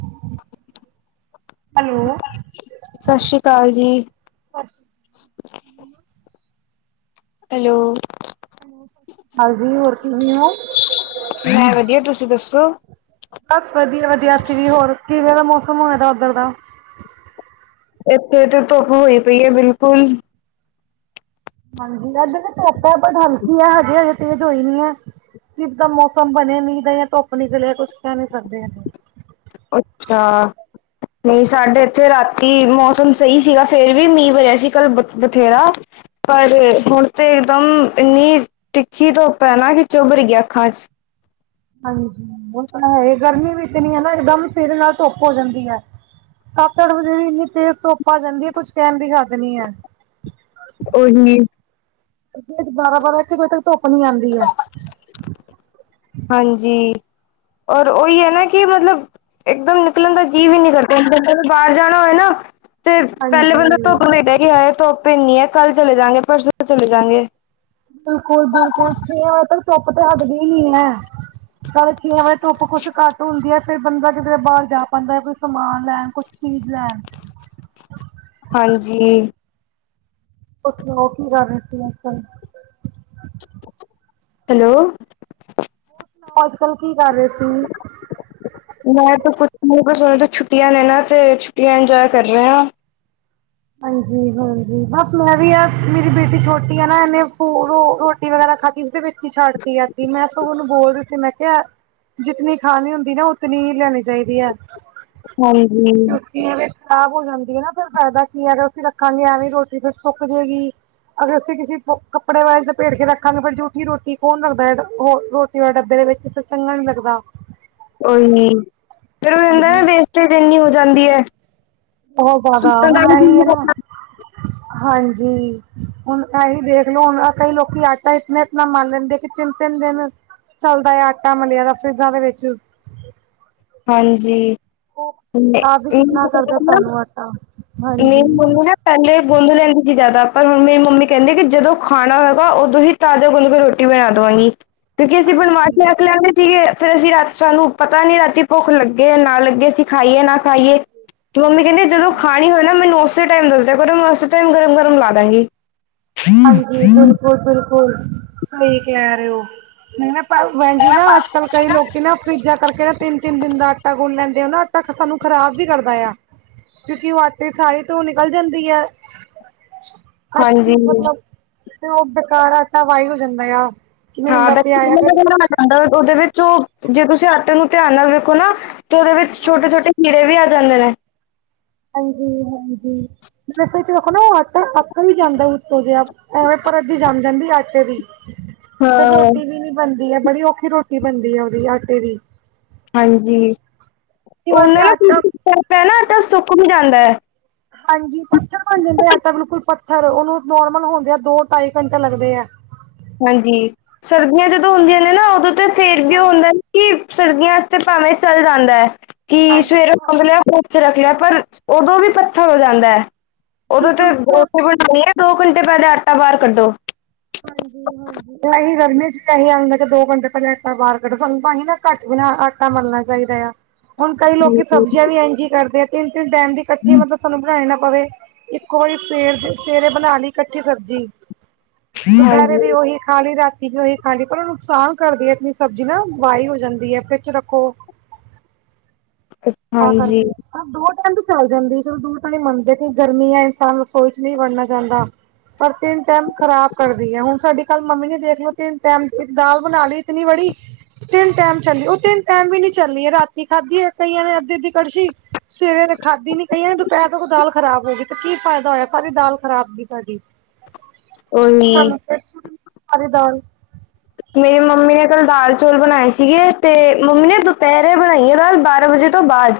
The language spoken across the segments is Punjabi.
[inaudible] ਹੈਲੋ। ਸਤਿ ਸ੍ਰੀ ਅਕਾਲ ਜੀ। ਸਤਿ ਸ਼੍ਰੀ ਅਕਾਲ। ਹੈਲੋ। ਹਾਂਜੀ ਹੋਰ ਕਿਵੇਂ ਔ? ਮੈਂ ਵਧੀਆ, ਤੁਸੀਂ ਦੱਸੋ? ਮੈਂ ਫੀ੍ਰ ਹੋਰ ਕਿਵੇਂ ਦਾ ਮੌਸਮ ਹੋਯਾ ਦਾ ਉਧਰ ਦਾ? ਇੱਥੇ ਤੇ ਧੁੱਪ ਹੋਈ ਪਈ ਹੈ ਬਿਲਕੁਲ। ਹੰਜੀ ਏਥੇ ਤੇ ਧੁੱਪ ਬਟ ਹਲਕੀ ਹੈ ਹਜੇ, ਹਜੇ ਤੇਜ਼ ਹੋਈ ਨੀ ਹੈ। ਕਿ ਪਤਾਂ ਮੌਸਮ ਬਣੇ ਨੀਂ ਤੇ ਧੁੱਪ ਨਿਕਲੇ, ਕੁਛ ਕਹਿ ਨੀ ਸਕਦੇ। ਅੱਛਾ। ਨਹੀਂ ਸਾਡੇ ਇੱਥੇ ਰਾਤੀ ਮੌਸਮ ਸਹੀ ਸੀਗਾ, ਫੇਰ ਵੀ ਮੀਂਹ ਵਰਿਆ ਸੀ ਕੱਲ ਬਥੇਰਾ। ਪਰ ਹੁਣ ਤੇ ਇਕਦਮ ਇੰਨੀ ਤਿੱਖੀ ਧੁੱਪ ਹੈ ਨ ਕਿ ਚੁੱਭ ਰਹੀ ਹੈ ਅੱਖਾਂ ਚ। ਹਾਂਜੀ ਉਹ ਤਾਂ ਹੈ। ਗਰਮੀ ਵੀ ਇਤਨੀ ਹੈ ਨਾ ਇਕਦਮ ਸਵੇਰੇ ਨਾਲ ਧੁੱਪ ਹੋ ਜਾਂਦੀ ਹੈ। ਸੱਤ, ਅਠ ਵਜੇ ਵੀ ਇੰਨੀ ਤੇਜ਼ ਧੁੱਪ ਆ ਜਾਂਦੀ ਹੈ, ਕੁਝ ਕਹਿਣ ਦੀ ਹੱਦ ਨੀ ਏ। ਉਹੀ ਬਾਰਾਂ ਬਾਰਾਂ ਵਜੇ ਤੱਕ ਧੁੱਪ ਨੀ ਆਉਂਦੀ ਐ। ਹਾਂਜੀ। ਔਰ ਉਹੀ ਹੈ ਨਾ ਕਿ ਮਤਲਬ ਇੱਕ ਦਮ ਨਿਕਲਣ ਦਾ ਜੀਅ ਵੀ ਨਹੀਂ ਕਰਦਾ, ਜੇ ਕਦੀ ਬਾਹਰ ਜਾਣਾ ਹੋਏ ਨਾ ਤੇ ਪਹਿਲੇ ਬੰਦਾ ਹਾਂਜੀ। ਧੁੱਪ ਵੇਖਦਾ ਏ ਕਿ ਹਾੱਯ ਧੁੱਪ ਇੰਨੀ ਹੈ, ਕੱਲ ਚਲੇ ਜਾਗੇ, ਪਰਸੋਂ ਚਲੇ ਜਾਗੇ। ਬਿਲਕੁਲ ਬਿਲਕੁਲ, ਛੀਆਂ ਵਜੇ ਤੱਕ ਧੁੱਪ ਤਾਂ ਹਟਦੀ ਹੀ ਨੀ ਹੈ। ਹਾਂ ਛੇ ਵਜੇ ਧੁੱਪ ਕੁੱਛ ਘੱਟ ਹੁੰਦੀ ਐ ਫਿਰ ਬੰਦਾ ਕਿਧਰੇ ਬਾਹਰ ਜਾ ਪਾਉਂਦਾ ਹੈ ਕੋਈ ਸਮਾਨ ਲੈਣ, ਕੁਛ ਚੀਜ਼ ਲੈਣ ਹਾਂਜੀ। ਕੁਛ ਹੋਹ ਕੀ ਰਾਖ ਦਿੱਤੀਆਂ ਸਨ ਹੈਲੋ ਅੱਜ ਕੱਲ ਕੀ ਕਰ ਰਹੇ ਸੀ ਮੈਂ ਤਾਂ ਕੁਛ ਨਹੀ [unintelligible] ਛੁੱਟੀਆਂ ਨੇ ਨਾ ਤੇ ਛੁਟੀਆਂ ਇੰਜੋਏ ਕਰ ਰਹੇ ਹਾਂ। ਹਾਂਜੀ ਹਾਂਜੀ ਬਸ ਮੈਂ ਵੀ ਆ ਮੇਰੀ ਬੇਟੀ ਛੋਟੀ ਆ ਨਾ ਇਹਨੇ ਰੋਟੀ ਵਗੈਰਾ। ਖਾਤੀ ਦੇ ਵਿੱਚ ਹੀ ਛੱਡਤੀ ਐਗੀ, ਮੈਂ ਸਗੋਂ ਉਹਨੂ ਬੋਲ ਰਹੀ ਸੀ ਮੈਂ ਜਿੱਤਨੀ ਖਾਣੀ ਹੁੰਦੀ ਨਾ, ਉਤਨੀ ਹੀ ਲੈਣੀ ਚਾਹੀਦੀ ਹੈ। ਹਾਂਜੀ। ਐਵੇਂ ਖ਼ਰਾਬ ਹੋ ਜਾਂਦੀ ਹੈ ਨਾ, ਫੇਰ ਫਾਇਦਾ ਕੀ ਹੈ। ਅਸੀਂ ਰੱਖਾਂਗੇ ਐਵੇਂ ਰੋਟੀ ਫਿਰ ਸੁੱਕ ਜੇਗੀ ਅਗਰ ਅਸੀੇ ਕਿਸੀ ਕੱਪੜੇ ਵਿਚ ਲਪੇਟ ਕੇ ਰੱਖਾਂਗੇ ਪਰ ਜੂਠੀ ਰੋਟੀ ਕੌਣ ਰਖਦਾ ਏ ਨਾ ਰੋਟੀ ਵਾਲੇ ਡੱਬੇ ਚ ਵਿੱਚ ਤਾਂ ਚੰਗਾ ਨੀ ਲੱਗਦਾ। ਕੋਈ ਨੀ, ਫਿਰ ਏਦਾਂ ਏ ਹਾਂਜੀ। ਵੇਸਟੇਜ ਇੰਨੀ ਹੋ ਜਾਂਦੀ ਹੈ। ਬੋਹਤ ਜ਼ਿਆਦਾ, ਹੁਣ ਏਹੀ ਏ ਨਾ ਹਾਂਜੀ ਹੁਣ ਏਹੀ ਦੇਖਲੋ ਹੁਣ ਕਈ ਲੋਕੀ ਆਟਾ ਇਤਨਾ ਇਤਨਾ ਮਕ ਲੈਂਦੇ ਕਿ ਤਿੰਨ ਤਿੰਨ ਦਿਨ ਚਲਦਾ ਆ ਆਟਾ ਮਲਿਆ ਦਾ, ਫਰਿਜਾਂ ਦੇ ਵਿੱਚ ਹਾਂਜੀ। ਉਹ ਖ਼ਰਾਬ ਵੀ ਕਿਤਨਾ ਕਰਦਾ ਸਾਨੂੰ ਆਟਾ ਨਹੀਂ ਹਾਂਜੀ। ੳਹਨੁ ਨਾ ਪਹਿਲੇ ਗੂਂਦ ਲੈਂਦੀ ਸੀ ਜਿਆਦਾ ਪਰ ਹੁਣ ਮੇਰੀ ਮੰਮੀ ਕਹਿੰਦੀ ਕਿ ਜਦੋਂ ਖਾਣਾ ਹੋਏਗਾ, ਉਦੋਂ ਹੀ ਤਾਜ਼ਾ ਗੁਨ ਕੇ ਰੋਟੀ ਬਣਾ ਦੇਵਾਂਗੀ। ਕਿਉਂਕਿ ਅਸੀਂ ਬਣਵਾ ਹਾਂਜੀ। ਕੇ ਰੱਖ ਲੈਂਦੇ ਸੀਗੇ ਫ਼ਿਰ ਅਸੀਂ ਰਾਤ ਸਾਨੂੰ ਪਤਾ ਨੀ ਰਾਤੀ ਭੁੱਖ ਲੱਗੇ ਯਾ ਨਾ ਲੱਗੇ। ਅਸੀ ਖਾਈਏ ਨਾ ਖਾਈਏ, ਤੇ ਮੰਮੀ ਕਹਿੰਦੀ ਜਦੋਂ ਖਾ ਖਾਨੀ ਹੋਵੇ ਨਾ ਮੈਨੂੰ ਉਸੇ ਟਾਈਮ ਦੱਸਦਿਆ ਕਰੋ, ਮੈਂ ਉਸੇ ਟਾਈਮ ਗਰਮ ਗਰਮ ਲਾ ਦਾਂਗੀ। ਹਾਂਜੀ ਬਿਲਕੁਲ ਬਿਲਕੁਲ, ਸਹੀ ਕਹਿ ਰਹੇ ਹੋ ।ਨਹੀਂ ਨਾ ਭੈਣ ਜੀ ਨਾ ਅੱਜ ਕੱਲ ਕਈ ਲੋਕੀ ਨਾ ਫਰਿਜਾਂ ਕਰਕੇ ਨਾ ਤਿੰਨ ਤਿੰਨ ਦਿਨ ਦਾ ਆਟਾ ਗੁਣ ਲੈਂਦੇ ਹੈ ਨਾ ਆਟਾ ਕਿ ਸਾਨੂੰ ਖਰਾਬ ਵੀ ਕਰਦਾ ਆ। ਕਿਉਂਕਿ ਉਹ ਆਟੇ ਸਾਰੇ ਤੋਂ ਨਿਕਲ ਜਾਂਦੀ ਹੈ ਅੱਛੀ ਹਾਂਜੀ ਤੇ ਉਹ ਬੇਕਾਰ ਆਟਾ ਵਾਈ ਹੋ ਜਾਂਦਾ ਆ ਕਿਵੇਂ ਹਾਂ ਹੁੰਦਾ ਬੈ ਪਿਆ ਆ ਫਿਰ ਬਣਾਣਾ ਜਾਂਦਾ ਉਹਦੇ ਵਿੱਚ ਉਹ ਜੇ ਤੁਸੀਂ ਆਟੇ ਨੂੰ ਧਿਆਨ ਨਾਲ ਵੇਖੋ ਨਾ ਤੇ ਉਹਦੇ ਵਿੱਚ ਛੋਟੇ ਛੋਟੇ ਕੀੜੇ ਵੀ ਆ ਜਾਂਦੇ ਨੇ। ਹਾਂਜੀ ਹਾਂਜੀ। ਦੇਖੋ ਨਾ ਆਟੇ ਅਕ ਵੀ ਜਾਂਦਾ ਉੱਤੋਂ ਜਿਹਾ ਐ ਪਰਤ ਜਿਹੀ ਜੰਮ ਜਾਂਦੀ ਆਟੇ ਦੀ ਤੇ ਹਾਂ ਰੋਟੀ ਵੀ ਨੀ ਬਣਦੀ ਹੈ ਬੜੀ ਔਖੀ ਰੋਟੀ ਬਣਦੀ ਹੈ ਉਹਦੀ ਆਟੇ ਦੀ ਹਾਂਜੀ ਕਈ ਵਾਰ ਤੇ ਉਹਨਾਂ ਨਾ ਆਟਾ [unintelligible] ਹੈ ਨਾ ਤਾਂ ਸੁੱਕ ਵੀ ਜਾਂਦਾ ਹੈ। ਹਾਂਜੀ ਪੱਥਰ ਬਣ ਜਾਂਦੇ ਆਟਾ ਬਿਲਕੁਲ ਪੱਥਰ ਉਹਨੂੰ ਨੋਰਮਲ ਹੁੰਦੇ ਆ ਦੋ ਢਾਈ ਘੰਟੇ ਲੱਗਦੇ ਆ। ਹਾਂਜੀ ਸਰਦੀਆਂ ਜਦੋਂ ਹੁੰਦੀਆਂ ਨੇ ਨਾ ਉਦੋਂ ਤਾਂ ਫੇਰ ਵੀ ਉਹ ਹਾਂਜੀ ਹੁੰਦਾ ਕਿ ਸਰਦੀਆਂ ਤੇ ਭਾਵੇਂ ਚੱਲ ਜਾਂਦਾ ਐ ਕਿ ਹਾਂਜੀ ਸਵੇਰੇ ਗੁੰਦ ਲਿਆ ਹਾਂਜੀ ਧੁੱਪ ਚ ਰੱਖ ਲਿਆ। ਪਰ ਉਦੋਂ ਵੀ ਪੱਥਰ ਹੋ ਜਾਂਦਾ ਐ ਉਦੋਂ ਤੇ ਰੋਟੀ ਬਣਾਣੀ ਏ ਦੋ ਘੰ ਪਹਿਲੇ ਆਟਾ ਬਾਹਰ ਕੱਢੋ। ਹਾਂਜੀ। ਹਾਂਜੀ ਮੈਂ ਏਹੀ ਗਰਮੀ ਚ ਇਹੀ [unintelligible] ਦੋ ਘੰਟੇ ਪਹਿਲੇ ਆਟਾਂ ਬਾਹਰ ਕੱਢੋ ਤੁਆਨੁ ਤਾਂਹੀ ਨਾ ਘੱਟ ਵੀ ਨਾ ਆਟਾ ਮਲਣਾ ਚਾ ਚਾਈਦਾ ਆ ਹੁਣ ਕਈ ਲੋਕੀ ਸਬਜ਼ੀਆਂ ਵੀ ਇੰਝ ਈ ਕਰਦੇ ਆ ਤਿੰਨ-ਤਿੰਨ ਟੈਮ ਦੀ ਕੱਠੀ ਮਤਲਬ ਸਾਨੂੰ ਬਣਾਣੀ ਨਾ ਪਵੇ ਇੱਕੋ ਵਾਰੀ ਸਵੇਰ ਸਵੇਰੇ ਬਣਾ ਲਈ ਕੱਠੀ ਸਬਜੀ ਦੁਪਹਿਰੇ ਹਾਂਜੀ ਵੀ ਉਹੀ ਖਾ ਲਈ ਠੀਕ ਉਹੀ ਖਾਂਦੀ ਪਰ ਨੁਕਸਾਨ ਕਰਦੀ ਐ ਇਤਣੀ ਸਬਜ਼ੀ ਨਾ ਵਾਈ ਹੋ ਜਾਂਦੀ ਐ ਫਰਿੱਜ ਚ ਰੱਖੋ ਆ ਹਾਂਜੀ ਕਰਕੇ ਅ ਦੋ ਟਾਈਮ ਚੱਲ ਜਾਂਦੀ ਚਲੋ ਦੂਰ ਤਾਂ ਹੀ ਮੰਨਦੇ ਕਿ ਗਰਮੀ ਐ ਇਨਸਾਨ ਰਸੋਈ ਚ ਨਈ ਵੜਨਾ ਚਾਂਦਾ। ਪਰ ਤਿੰਨ ਟਾਈਮ ਖਰਾਬ ਕਰਦੀ ਐ ਹੁਣ ਸਾਡੀ ਕੱਲ ਮੰਮੀ ਨੇ ਦੇਖ ਲਓ ਤਿੰਨ ਟੈਮ ਦੀ ਦਾਲ ਬਣਾ ਲਈ ਇਤਨੀ ਵੜੀ ਤਿੰਨ ਟਾਈਮ ਚੱਲੀ ਉਹ ਤਿੰਨ ਟਾਈਮ ਵੀ ਨੀ ਚੱਲੀ ਏ ਰਾਤੀ ਖਾਧੀ ਏ ਕਈਆਂ ਨੇ ਅੱਧੀ-ਅੱਧੀ ਕੜਸ਼ੀ ਸਵੇਰੇ ਤੇ ਖਾਧੀ ਨੀ ਕਈਆਂ ਨੇ ਦੁਪਹਿਰ ਤੋਂ ਕੋ ਦਾਲ ਖਰਾਬ ਹੋ ਗਈ ਤੇ ਕੀ ਫਾਇਦਾ ਹੋਇਆ ਸਾਰੀ ਦਾਲ ਖਰਾਬ ਗਈ ਸਾਡੀ। [inaudible] ਓਹੀ। ਅਰੇ ਦਾਲ ਮੇਰੀ ਮੰਮੀ ਨੇ ਕੱਲ ਦਾਲ ਚੌਲ ਬਣਾਏ ਸੀਗੇ ਤੇ ਮੰਮੀ ਨੇ ਦੁਪਹਿਰੇ ਬਣਾਈ ਆ ਦਾਲ ਬਾਰਾਂ ਵਜੇ ਤੋਂ ਬਾਅਦ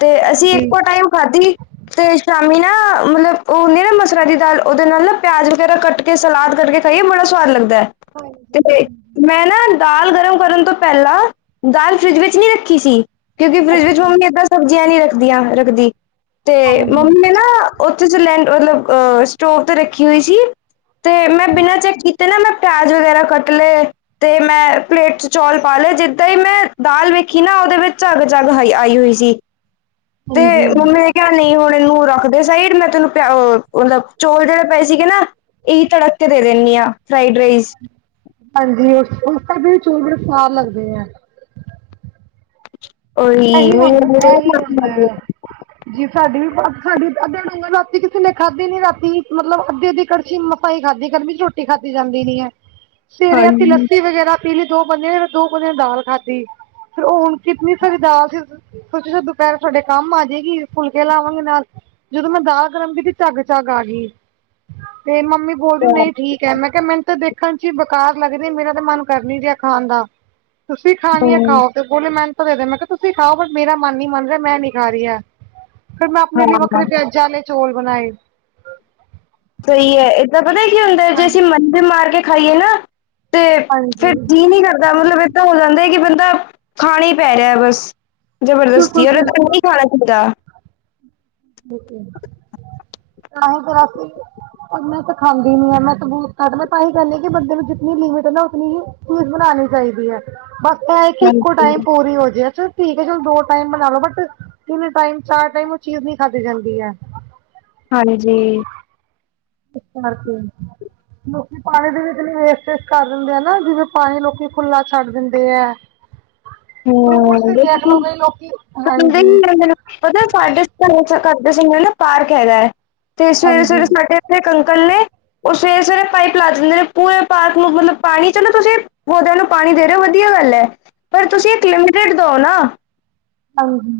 ਤੇ ਅਸੀਂ ਹਾਂਜੀ ਇੱਕੋ ਟਾਈਮ ਖਾਧੀ ਤੇ ਸ਼ਾਮੀ ਨਾ ਮਤਲਬ [inaudible] ਉਹ ਹੁੰਦੀ ਨਾ ਮਸਰਾਂ ਦੀ ਦਾਲ ਉਹਦੇ ਨਾਲ ਨਾ ਪਿਆਜ ਵਗੈਰਾ ਕੱਟ ਕੇ, ਸਲਾਦ ਕਰਕੇ ਖਾਈਏ ਬੜਾ ਸਵਾਦ ਲੱਗਦਾ। ਹੈ ਹਾਂਜੀ। [unintelligible] ਹਾਂਜੀ ਮੈਂ ਨਾ ਦਾਲ ਗਰਮ ਕਰਨ ਤੋਂ ਪਹਿਲਾਂ ਦਾਲ ਫਰਿਜ ਵਿੱਚ ਨੀ ਰੱਖੀ ਸੀ। ਕਿਉਂਕਿ ਫਰਿੱਜ ਵਿੱਚ ਮੰਮੀ ਅੱਛਾ ਏਦਾਂ ਸਬਜ਼ੀਆਂ ਨਈ ਰੱਖਦੀਆਂ ਰੱਖਦੀ। ਤੇ ਮੰਮੀ ਹਾਂਜੀ ਨੇ ਨਾ ਉੱਥੇ ਜ ਲੈਂ ਮਤਲਬ ਅਹ ਸਟੋਵ ਤੇ ਰੱਖੀ ਹੋਈ ਸੀ। ਤੇ ਮੈਂ ਬਿਨਾਂ ਚੈੱਕ ਕੀਤੇ ਨਾ ਮੈਂ ਪਿਆਜ ਵਗੈਰਾ ਕੱਟ ਲਏ [inaudible] ਤੇ ਮੈਂ ਪਲੇਟ ਚ ਚੌਲ ਪਾ ਲਏ ਜਿੱਦਾਂ ਹੀ ਮੈਂ ਦਾਲ ਵੇਖੀ ਨਾ ਉਹਦੇ ਵਿੱਚ ਝੱਗ ਝੱਗ ਹ ਆਈ ਹੋਈ। ਸੀ ਤੇ ਹਾਂਜੀ ਮੰਮੀ ਨੇ ਕਿਆ ਨਹੀਂ ਹੁਣ ਇਹਨੂੰ ਰੱਖਦੇ ਸਈ ਮੈਂ ਤੈਨੂੰ ਪਿਆ ਅ ਮਤਲਬ ਚੋਲ ਜਿਹੜੇ ਪਏ ਸੀਗੇ ਨਾ ਇਹੀ ਤੜਕ ਕੇ ਦੇ ਦਿੰਦੀ ਆ। ਫਰਾਈਡ ਰਾਈਸ ਹਾਂਜੀ, ਉਸ ਉਸ ਕਰ ਦੇ ਵੀ ਚੌਲ ਬੜੇ ਸੁਆਦ ਲੱਗਦੇ ਐ। ਉਹੀ ਇਹੀ ਹੁੰਦਾ, ਇਹੀ ਹੁੰਦਾ ਹਾਂਜੀ ਆ ਜੀ ਸਾਡੀ ਵੀ ਬ ਸਾਡੀ ਅਧਾ ਡੂੰਗਾ ਰਾਤੀ ਕਿਸੇ ਨੇ ਖਾਧੀ ਨੀ ਰਾਤੀ ਮਤਲਬ ਅੱਧੀ-ਅੱਧੀ ਕੜਛੀ ਮਸਾ ਈ ਖਾਧੀ ਗਰਮੀ ਚ ਰੋਟੀ ਖਾਧੀ ਜਾਂਦੀ ਨੀ ਐ। ਹਾਂ ਸਵੇਰੇ ਅਸੀਂ ਲੱਸੀ ਵਗੈਰਾ ਪੀਲੀ ਦੋ ਬਂਦੇਆ ਫੇਰ ਦੋ ਕੌਲੀਆਂ ਦਾਲ ਖਾਧੀ ਫੇਰ ਉਹ ਹੁਣ ਕਿਤਨੀ ਸਾਰੀ ਦਾਲ ਸੀ ਸੋਚ ਦੁਪਹਿਰ ਤੁਆਡੇ ਕੰਮ ਆ ਜੇਗੀ ਫੁਲਕੇ ਲਾਵਾਂਗੇ ਨਾਲ ਜਦੋਂ ਮੈਂ ਦਾਲ ਦੀ ਝੱਗ ਝੱਗ ਆ ਗੀ ਤੇ ਮੰਮੀ ਬੋਲਦੀ ਨਈ ਠੀਕ ਐ ਮੈਂ ਕਿਆ ਮੈਨੂ ਦੇਖਣ ਚ ਹੀ ਬੇਕਾਰ ਲੱਗਰੀ ਮੇਰਾ ਤਾਂ ਮਨ ਕਰ ਨੀ ਰਿਆ ਖਾਣ ਦਾ। ਤੁਸੀਂ ਖਾਣੀ ਆ ਖਾਓ ਤੇ ਬੋਲੇ ਮੈਂਨੂ ਦੇ ਮੈਂ ਕਿਹਾ ਤੁਸੀਂ ਖਾਓ ਬਟ ਮੇਰਾ ਮਨ ਨੀ ਮੰਨ ਰਿਆ ਮੈਂ ਨੀ ਖਾ ਰਈ ਐ। ਫਿਰ ਮੈਂ ਆਪਣੇ ਲਈ ਵੱਖਰੇ ਪਿਆਜ਼ਾਂ ਆਲੇ ਚੌਲ ਬਣਾਏ। ਸਈ ਐ ਏਦਾਂ ਪਤਾ ਕੀ ਹੁੰਦਾ ਏ ਜੇ ਹਾਂਜੀ ਅਸੀਂ ਮੰਨ ਵੀ ਮਾਰ ਕੇ ਖਾਈਏ ਨਾ ਤੇ ਹਾਂਜੀ ਫੇਰ ਕੀ ਨੀ ਕਰਦਾ ਮਤਲਬ ਇਹ ਤਾਂ ਹੋ ਜਾਂਦਾ ਕਿ ਬੰਦਾ ਖਾਣਾ ਈ ਪੈ ਰਿਆ ਬਸ ਬਿਲਕੁਲ ਜਬਰਦਸਤੀ ਓਰ ਤ ਬਿਲਕੁਲ ਨਹੀਂ ਖਾਣਾ ਚਾਂਦਾ। ਤਾਂਹੀਂ ਫੇਰ ਅਸੀਂ ਮੈਂ ਤਾਂ ਖਾਂਦੀ ਨੀ ਆ ਮੈਂ ਤੇ ਬਹੁਤ ਘਟ ਮੈਂ ਤਾਂਹੀ ਕਹਿੰਦੀ ਕਿ ਬੰਦੇ ਨੂੰ ਜਿਤਨੀ ਲਿਮਿਟ ਏ ਨਾ ਉਤਨੀ ਹੀ ਚੀਜ਼ ਬਣਾ ਚਾਈਦੀ ਐ ਬਸ ਇਹ ਏ ਕਿ ਇੱਕੋ ਹਾਂਜੀ, ਟਾਈਮ ਪੂਰੀ ਹੋ ਜੇ ਅੱਛਾ । ਠੀਕ ਹੈ ਚਲੋ ਦੋ ਟਾਈਮ ਬਣਾ ਲੋ ਬਟ ਤਿੰਨ ਟਾਈਮ, ਚਾਰ ਟਾਈਮ ਉਹ ਚੀਜ਼ ਨੀ ਖਾਧੀ ਜਾਂਦੀ ਹੈ। ਹਾਂਜੀ। [unintelligible] ਲੋਕੀ ਪਾਣੀ ਦੇ ਵਿੱਚ ਨ ਵੇਸਟਸ ਕਰ ਦਿੰਦੇ ਹੈ ਨਾ ਜਿਵੇਂ ਪਾਣੀ ਲੋਕੀ ਖੁੱਲਾ ਛੱਡ ਦਿੰਦੇ ਹੈ। ਹ। [inaudible] [unintelligible] ਹਾਂਜੀ ਪਾਰਕ ਹੈਗਾ ਹੈ ਤੇ ਸਵੇਰੇ-ਸਵੇਰੇ ਸਾਡੇ ਇਥੇ ਹ। ਉਹ ਸਵੇਰੇ-ਸਵੇਰੇ ਪਾਈਪ ਲਾ ਦਿੰਦੇ ਨੇ ਪੂਰੇ ਪਾਰਕ ਨੂੰ ਮਤਲਬ ਪਾਣੀ ਚ ਨਾ ਤੁਸੀਂ ਪੋਦਿਆਂ ਨੂੰ ਪਾਣੀ ਦੇ ਰਹੇ ਹੋ ਵਧੀਆ ਗੱਲ ਹੈ ਪਰ ਤੁਸੀਂ ਇੱਕ ਲਿਮਟਡ ਦਓ ਨਾ। ਹਾਜੀ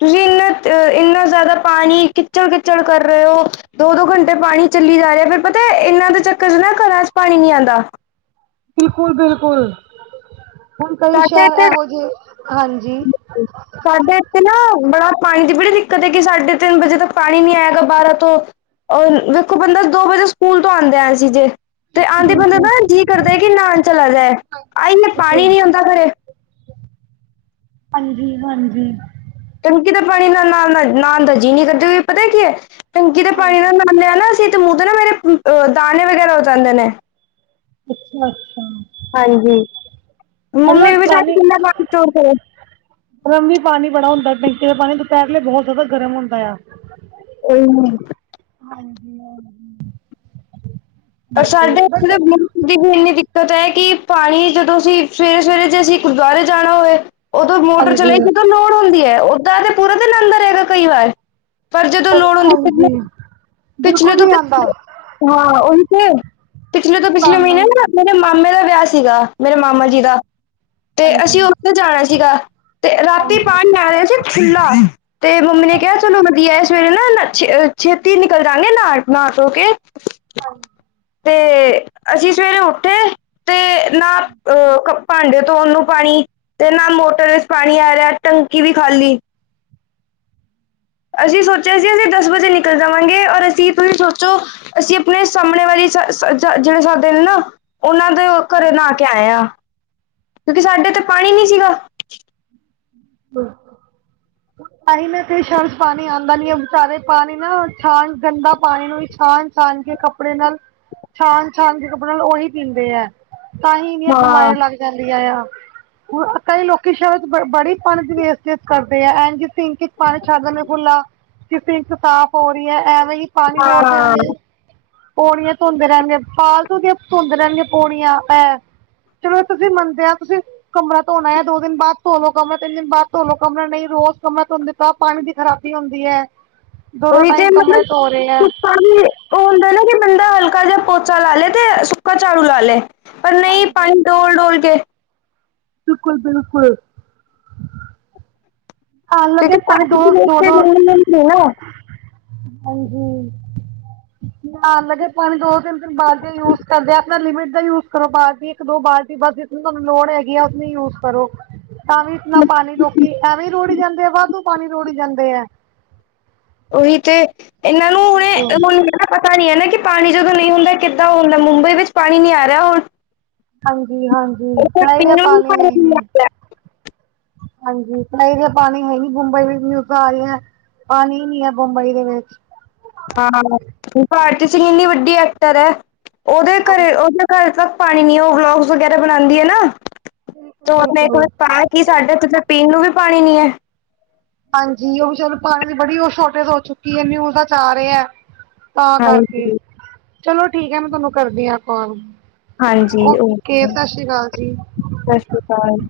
[unintelligible] ਇੰਨਾ ਜਾਦਾ ਪਾਣੀ ਕਿੱਚੜ-ਕਿੱਚੜ ਕਰ ਰਹੇ ਹੋ ਦੋ-ਦੋ ਘੰਟੇ ਪਾਣੀ ਚੱਲੀ ਜਾ ਰਿਹਾ ਫਿਰ ਇਨਾ ਦੇ ਚੱਕਰ ਚ ਨਾ ਘਰਾਂ ਚ ਪਾਣੀ ਨੀ ਆਂਦਾ। ਬਿਲਕੁਲ-ਬਿਲਕੁਲ। ਸਾਡੇ ਇੱਥੇ ਹਾਂਜੀ ਸਾਡੇ ਇੱਥੇ ਨਾ ਬੜਾ ਪਾਣੀ ਦੀ ਬੜੀ ਦਿੱਕਤ ਹੈ ਕਿ ਸਾਢੇ ਤਿੰਨ ਵਜੇ ਤੱਕ ਪਾਣੀ ਨੀ ਆਇਗਾ ਬਾਹਰਾਂ ਤੋਂ ਔਰ ਵੇਖੋ ਬੰਦਾ ਦੋ ਵਜੇ ਸਕੂਲ ਤੋ ਆਂਦਾ ਸੀ ਜੇ ਤੇ ਆਦੇ ਬੰਦਾ ਬਿਲਕੁਲ ਨਾ ਜੀਅ ਕਰਦਾ ਕਿ ਨਾਨ ਚਲਾ ਜਾਏ, ਪਾਣੀ ਨੀ ਹ। ਹਾਂਜੀ-ਹਾਂਜੀ। ਟੰਕੀ ਦਾ ਪਾਣੀ ਨਾਲ ਨਾਣ ਦਾ ਜੀ ਨੀ ਕਰਦਾ ਪਤਾ ਕੀ ਹੈ। ਟੰਕੀ ਦੇ ਪਾਣੀ ਦਾ ਹਾਂਜੀ ਨ ਲਿਆ ਨਾ ਅਸੀਂ ਤੇ ਮੂੰਹ ਤੇ ਨਾ ਮੇਰੇ ਅ ਦਾਣੇ ਵਗੈਰਾ ਓ ਜਾਂਦੇ ਨੇ। [unintelligible] ਹਾਂਜੀ ਪਹਿਲਾਂ ਮੰਮੀ ਵੀ ਸਾਡੀ ਪਾਣੀ ਕਿੰਨਾ [inaudible] ਗਰਮ ਵੀ ਪਾਣੀ ਬੜਾ ਹੁੰਦਾ ਟੈਂਕੀ ਦਾ ਪਾਣੀ ਦੁਪਹਿਰਲੇ ਬਹੁਤ ਜ਼ਿਆਦਾ ਗਰਮ ਹੁੰਦਾ ਆ। ਉਹੀ ਨਾ। ਹਾਂਜੀ-ਹਾਂਜੀ ਪਰ ਸਾਡੇ [inaudible] ਪਤਾ ਹੈ ਕਿ ਪਾਣੀ ਜਦੋਂ ਅਸੀਂ ਸਵੇਰੇ-ਸਵੇਰੇ ਜੇ ਅਸੀਂ ਗੁਰਦੁਆਰੇ ਜਾਣਾ ਹੋਏ ਉਦੋਂ ਮੋਟਰ ਚਲੇ ਹਾਂਜੀ ਉਦ ਲੋੋੜ ਹੁੰਦੀ ਹੈ ਓਦਾਂ ਤੇ ਪੂਰਾ ਦਿਨ ਅੰਦਰ ਹੈਗਾ ਕਈ ਵਾਰ। ਪਰ ਜਦੋਂ ਲੋੜ ਹਉਂਦੀ ਹਾਂਜੀ [inaudible] ਪਿਛਲੇ ਬਿਲਕੁਲ ਤੋਂ ਨਹੀਂ ਆਂਦਾ ਹਾਂ ਉਹ ਪਿਛਲੇ ਤੋਂ ਪਿਛਲੇ ਆਂਦਾ ਮਹੀਨੇ ਨਾ ਮੇਰੇ ਮਾਮੇ ਦਾ ਵਿਆਹ ਸੀਗਾ ਮੇਰੇ ਮਾਮਾ ਜੀ ਦਾ। ਤੇ ਅਸੀਂ ਉੱਥੇ ਜਾਣਾ ਸੀਗਾ। ਤੇ ਰਾਤੀ ਪਾਣੀ ਲ ਰਿਹਾ ਸੀ ਖੁਲਾ ਤੇ ਮੰਮੀ ਨੇ ਕਿਹਾ ਚਲੋ ਵਧੀਆ ਸਵੇਰੇ ਨਾ ਛੇ ਛੇਤੀ ਨਿਕਲ ਜਾਗੇ ਨਾ ਨਾਧੋ ਕੇ। ਹਮ। ਤੇ ਅਸੀਂ ਸਵੇਰੇ ਉੱਠੇ ਤੇ ਨਾ ਅਹ ਭਾਂਡੇ ਧੋਣ ਨੂੰ ਪਾਣੀ ਤੇ ਨਾ ਮੋਟਰ ਵਿੱਚ ਪਾਣੀ ਆ ਰਿਹਾ ਟੰਕੀ ਵੀ ਖਾਲੀ। ਅਸੀਂ ਸੋਚਿਆ ਸੀ ਅਸੀਂ ਦਸ ਵਜੇ ਨਿਕਲ ਜਾਵਾਂਗੇ ਔਰ ਅਸੀਂ ਤੁਸੀਂ ਸੋਚੋ ਅਸੀਂ ਆਪਣੇ ਸਾਹਮਣੇ ਵਾਲੀ ਜਿਹੜੇ ਸਾਡੇ ਨੇ ਨਾ ਉਹਨਾਂ ਦੇ ਘਰੇ ਨਹਾ ਕੇ ਛੋਟੀ ਆਏ ਆ। ਕਿਉਂਕਿ ਸਾਡੇ ਤੇ ਪਾਣੀ ਨੀ ਸੀਗਾ। [unintelligible] ਅਸੀ ਨਾ [unintelligible] ਪਾਣੀ ਆਉਂਦਾ ਨੀ ਆ ਵਿਚ ਸਾਰੇ ਪਾਣੀ ਨਾ ਛਾਨ ਗੰਦਾ ਪਾਣੀ ਨੂੰ ਵੀ ਛਾਨ ਛਾਨ ਕੇ ਕੱਪੜੇ ਨਾਲ ਛਾਨ-ਛਾਨ ਕੇ ਕੱਪੜੇ ਨਾਲ ਓਹੀ ਪੀਂਦੇ ਐ। ਤਾਹੀ ਇਨੀ ਹਾਂ ਬਿਮਾਰੀਆਂ ਲੱਗ ਜਾਂਦੀਆਂ ਆ ਕਈ ਲੋਕੀ ਸ਼ਰਤ ਬ ਬੜੀ ਪਾਣੀ ਦੀ ਵੇਸਟੇਜ ਕਰਦੇ ਆ ਐਂਜ ਸਿਂਕ ਇਚ ਪਾਣੀ ਛਡ ਦੇਂਦੇ ਖੁਲਾ। ਕਿ ਸਿਂਕ ਸਾਫ਼ ਹੋ ਰਹੀ ਹੈ ਐਵੇਂ ਹੀ ਪਾਣੀ ਰੋੜ ਹਾਂ ਦੇਣਗੇ। ਪੌੜੀਆਂ ਧੋਂਦੇ ਰਹਿਣਗੇ ਫਾਲਤੂ ਦੀਆਂ ਧੋਂਦੇ ਰਹਿਣਗੇ ਪੌੜੀਆਂ ਐ। ਚਲੋ ਤੁਸੀ ਮੰਨਦੇ ਆ ਤੁਸੀ ਕਮਰਾ ਧੋਣਾ ਐ ਦੋ ਦਿਨ ਬਾਅਦ ਧੋ ਲੋ। ਕਮਰਾ ਤਿੰਨ ਦਿਨ ਬਾਦ ਧੋਲੋ ਕਮਰਾ ਨਈ ਰੋਜ਼ ਕਮਰਾ ਧੋਂਦੇ ਤਾ ਪਾਣੀ ਦੀ ਖਰਾਬੀ ਹੁੰਦੀ ਐ। ਓਹੀ ਤੇ ਮਤਲਬ ਵੀ ਪਾਣੀ ਓ ਹੁੰਦਾ ਨਾ ਕਿ ਬੰਦਾ ਹਲਕਾ ਜਾ ਪੋਚਾ ਲਾ ਲਏ ਤੇ ਸੁੱਕਾ ਝਾੜੂ ਲਾ ਲੇ। ਪਰ ਨਹੀਂ ਹਾਂਜੀ ਪਾਣੀ ਡੋਲ ਡੋਲ ਕੇ ਬਿਲਕੁਲ ਬਿਲਕੁਲ। ਆਉਣ ਲੱਗੇ ਪਾਣੀ ਦੋ ਦੋ [inaudible] ਦੋ [inaudible] ਹਾਂਜੀ। ਆਣ ਲੱਗੇ ਪਾਣੀ ਦੋ ਤਿੰਨ ਤਿੰਨ ਬਾਲਟੀਆਂ ਯੂਜ ਕਰਦੇ ਆਪਣਾ ਲਿਮਿਟ ਦਾ ਯੂਜ ਕਰੋ ਬਾਲਟੀ ਇੱਕ ਦੋ ਬਾਲਟੀ ਬਸ ਤੁਹਾਨੂੰ ਲੋੜ ਹੈਗੀ ਆ ਉਤਨਾ ਈ ਯੂਜ ਕਰੋ। ਤਾਂ ਵੀ ਇਤਨਾ ਪਾਣੀ ਲੋਕੀ ਐਵੇਂ ਈ ਰੋੜੀ ਜਾਂਦੇ ਆ ਵਾਧੂ ਪਾਣੀ ਰੋੜੀ ਜਾਂਦੇ ਐ। ਓਹੀ ਤੇ ਇਹਨਾਂ ਨੂੰ ਹੁਣੇ ਬਿਲਕੁਲ ਹੁਣ ਏਨਾ ਪਤਾ ਨੀ ਹੈ ਨਾ ਕਿ ਪਾਣੀ ਜਦੋਂ ਨਹੀਂ ਹੁੰਦਾ ਕਿੱਦਾਂ ਹੁੰਦਾ ਮੁੰਬਈ ਵਿੱਚ ਪਾਣੀ ਨਹੀ ਆ ਰਿਹਾ ਹੁਣ। [unintelligible] [unintelligible] ਜੀ ਹਾਂਜੀ ਉੱਥੇ ਕਲਾਹੀ ਪੀਣ ਦੀਆਂ ਨੂੰ ਵੀ ਪਾਣੀ ਨਹੀਂ ਹੈਜੀ ਆ ਰਿਹਾ ਹਾਂਜੀ ਕਲਾਹੀ ਦੀਆਂ ਪਾਣੀ ਹੈ ਨੀ ਬੁੰਬਈ ਵਿੱਚ ਨਿਊਜਾਂ ਆ ਰਹੀਆ ਪਾਣੀ ਨੀ ਹੈ ਬੰਬਈ ਦੇ ਵਿੱਚ। ਹਾਂ ਭਾਰਤੀ ਸਿੰਘ ਇੰਨੀ ਵੱਡੀ ਐਕਟਰ ਹੈ। ਓਦੇ ਹਾਂਜੀ ਘਰੇ ਓਹਦੇ ਘਰ ਤੱਕ ਪਾਣੀ ਨੀ ਓ ਵਲੋਗਸ ਵਗੈਰਾ ਬਣਾਂਦੀ ਹੈ ਨਾ। ਬਿਲਕੁਲ ਤੇ ਓਨੇ ਇੱਕ ਵਾਰੀ ਬਿਲਕੁਲ ਪਾਇਆ ਕਿ ਸਾਡੇ ਉਥੇ ਤੇ ਪੀਣ ਨੂੰ ਵੀ ਪਾਣੀ ਨੀ ਹੈ। ਹਾਂਜੀ ਓ ਵੀ ਚਲੋ ਪਾਣੀ ਦੀ ਬੜੀ ਓ ਸ਼ੋਰਟੇਜ ਹੋ ਚੁੱਕੀ ਹੈ ਨਿਊਜਾ਼ ਚ ਆ ਰਿਹਾ ਹੈ। ਤਾਂ ਕਰਕੇ। ਹਾਂਜੀ ਚਲੋ ਠੀਕ ਹੈ ਮੈਂ ਤੁਹਾਨੂੰ ਕਰਦੀ ਆ ਕਾਲ। ਓਕੇ ਸਤਿ ਸ੍ਰੀ ਅਕਾਲ ਜੀ। ਸਤਿ ਸ਼੍ਰੀ ਅਕਾਲ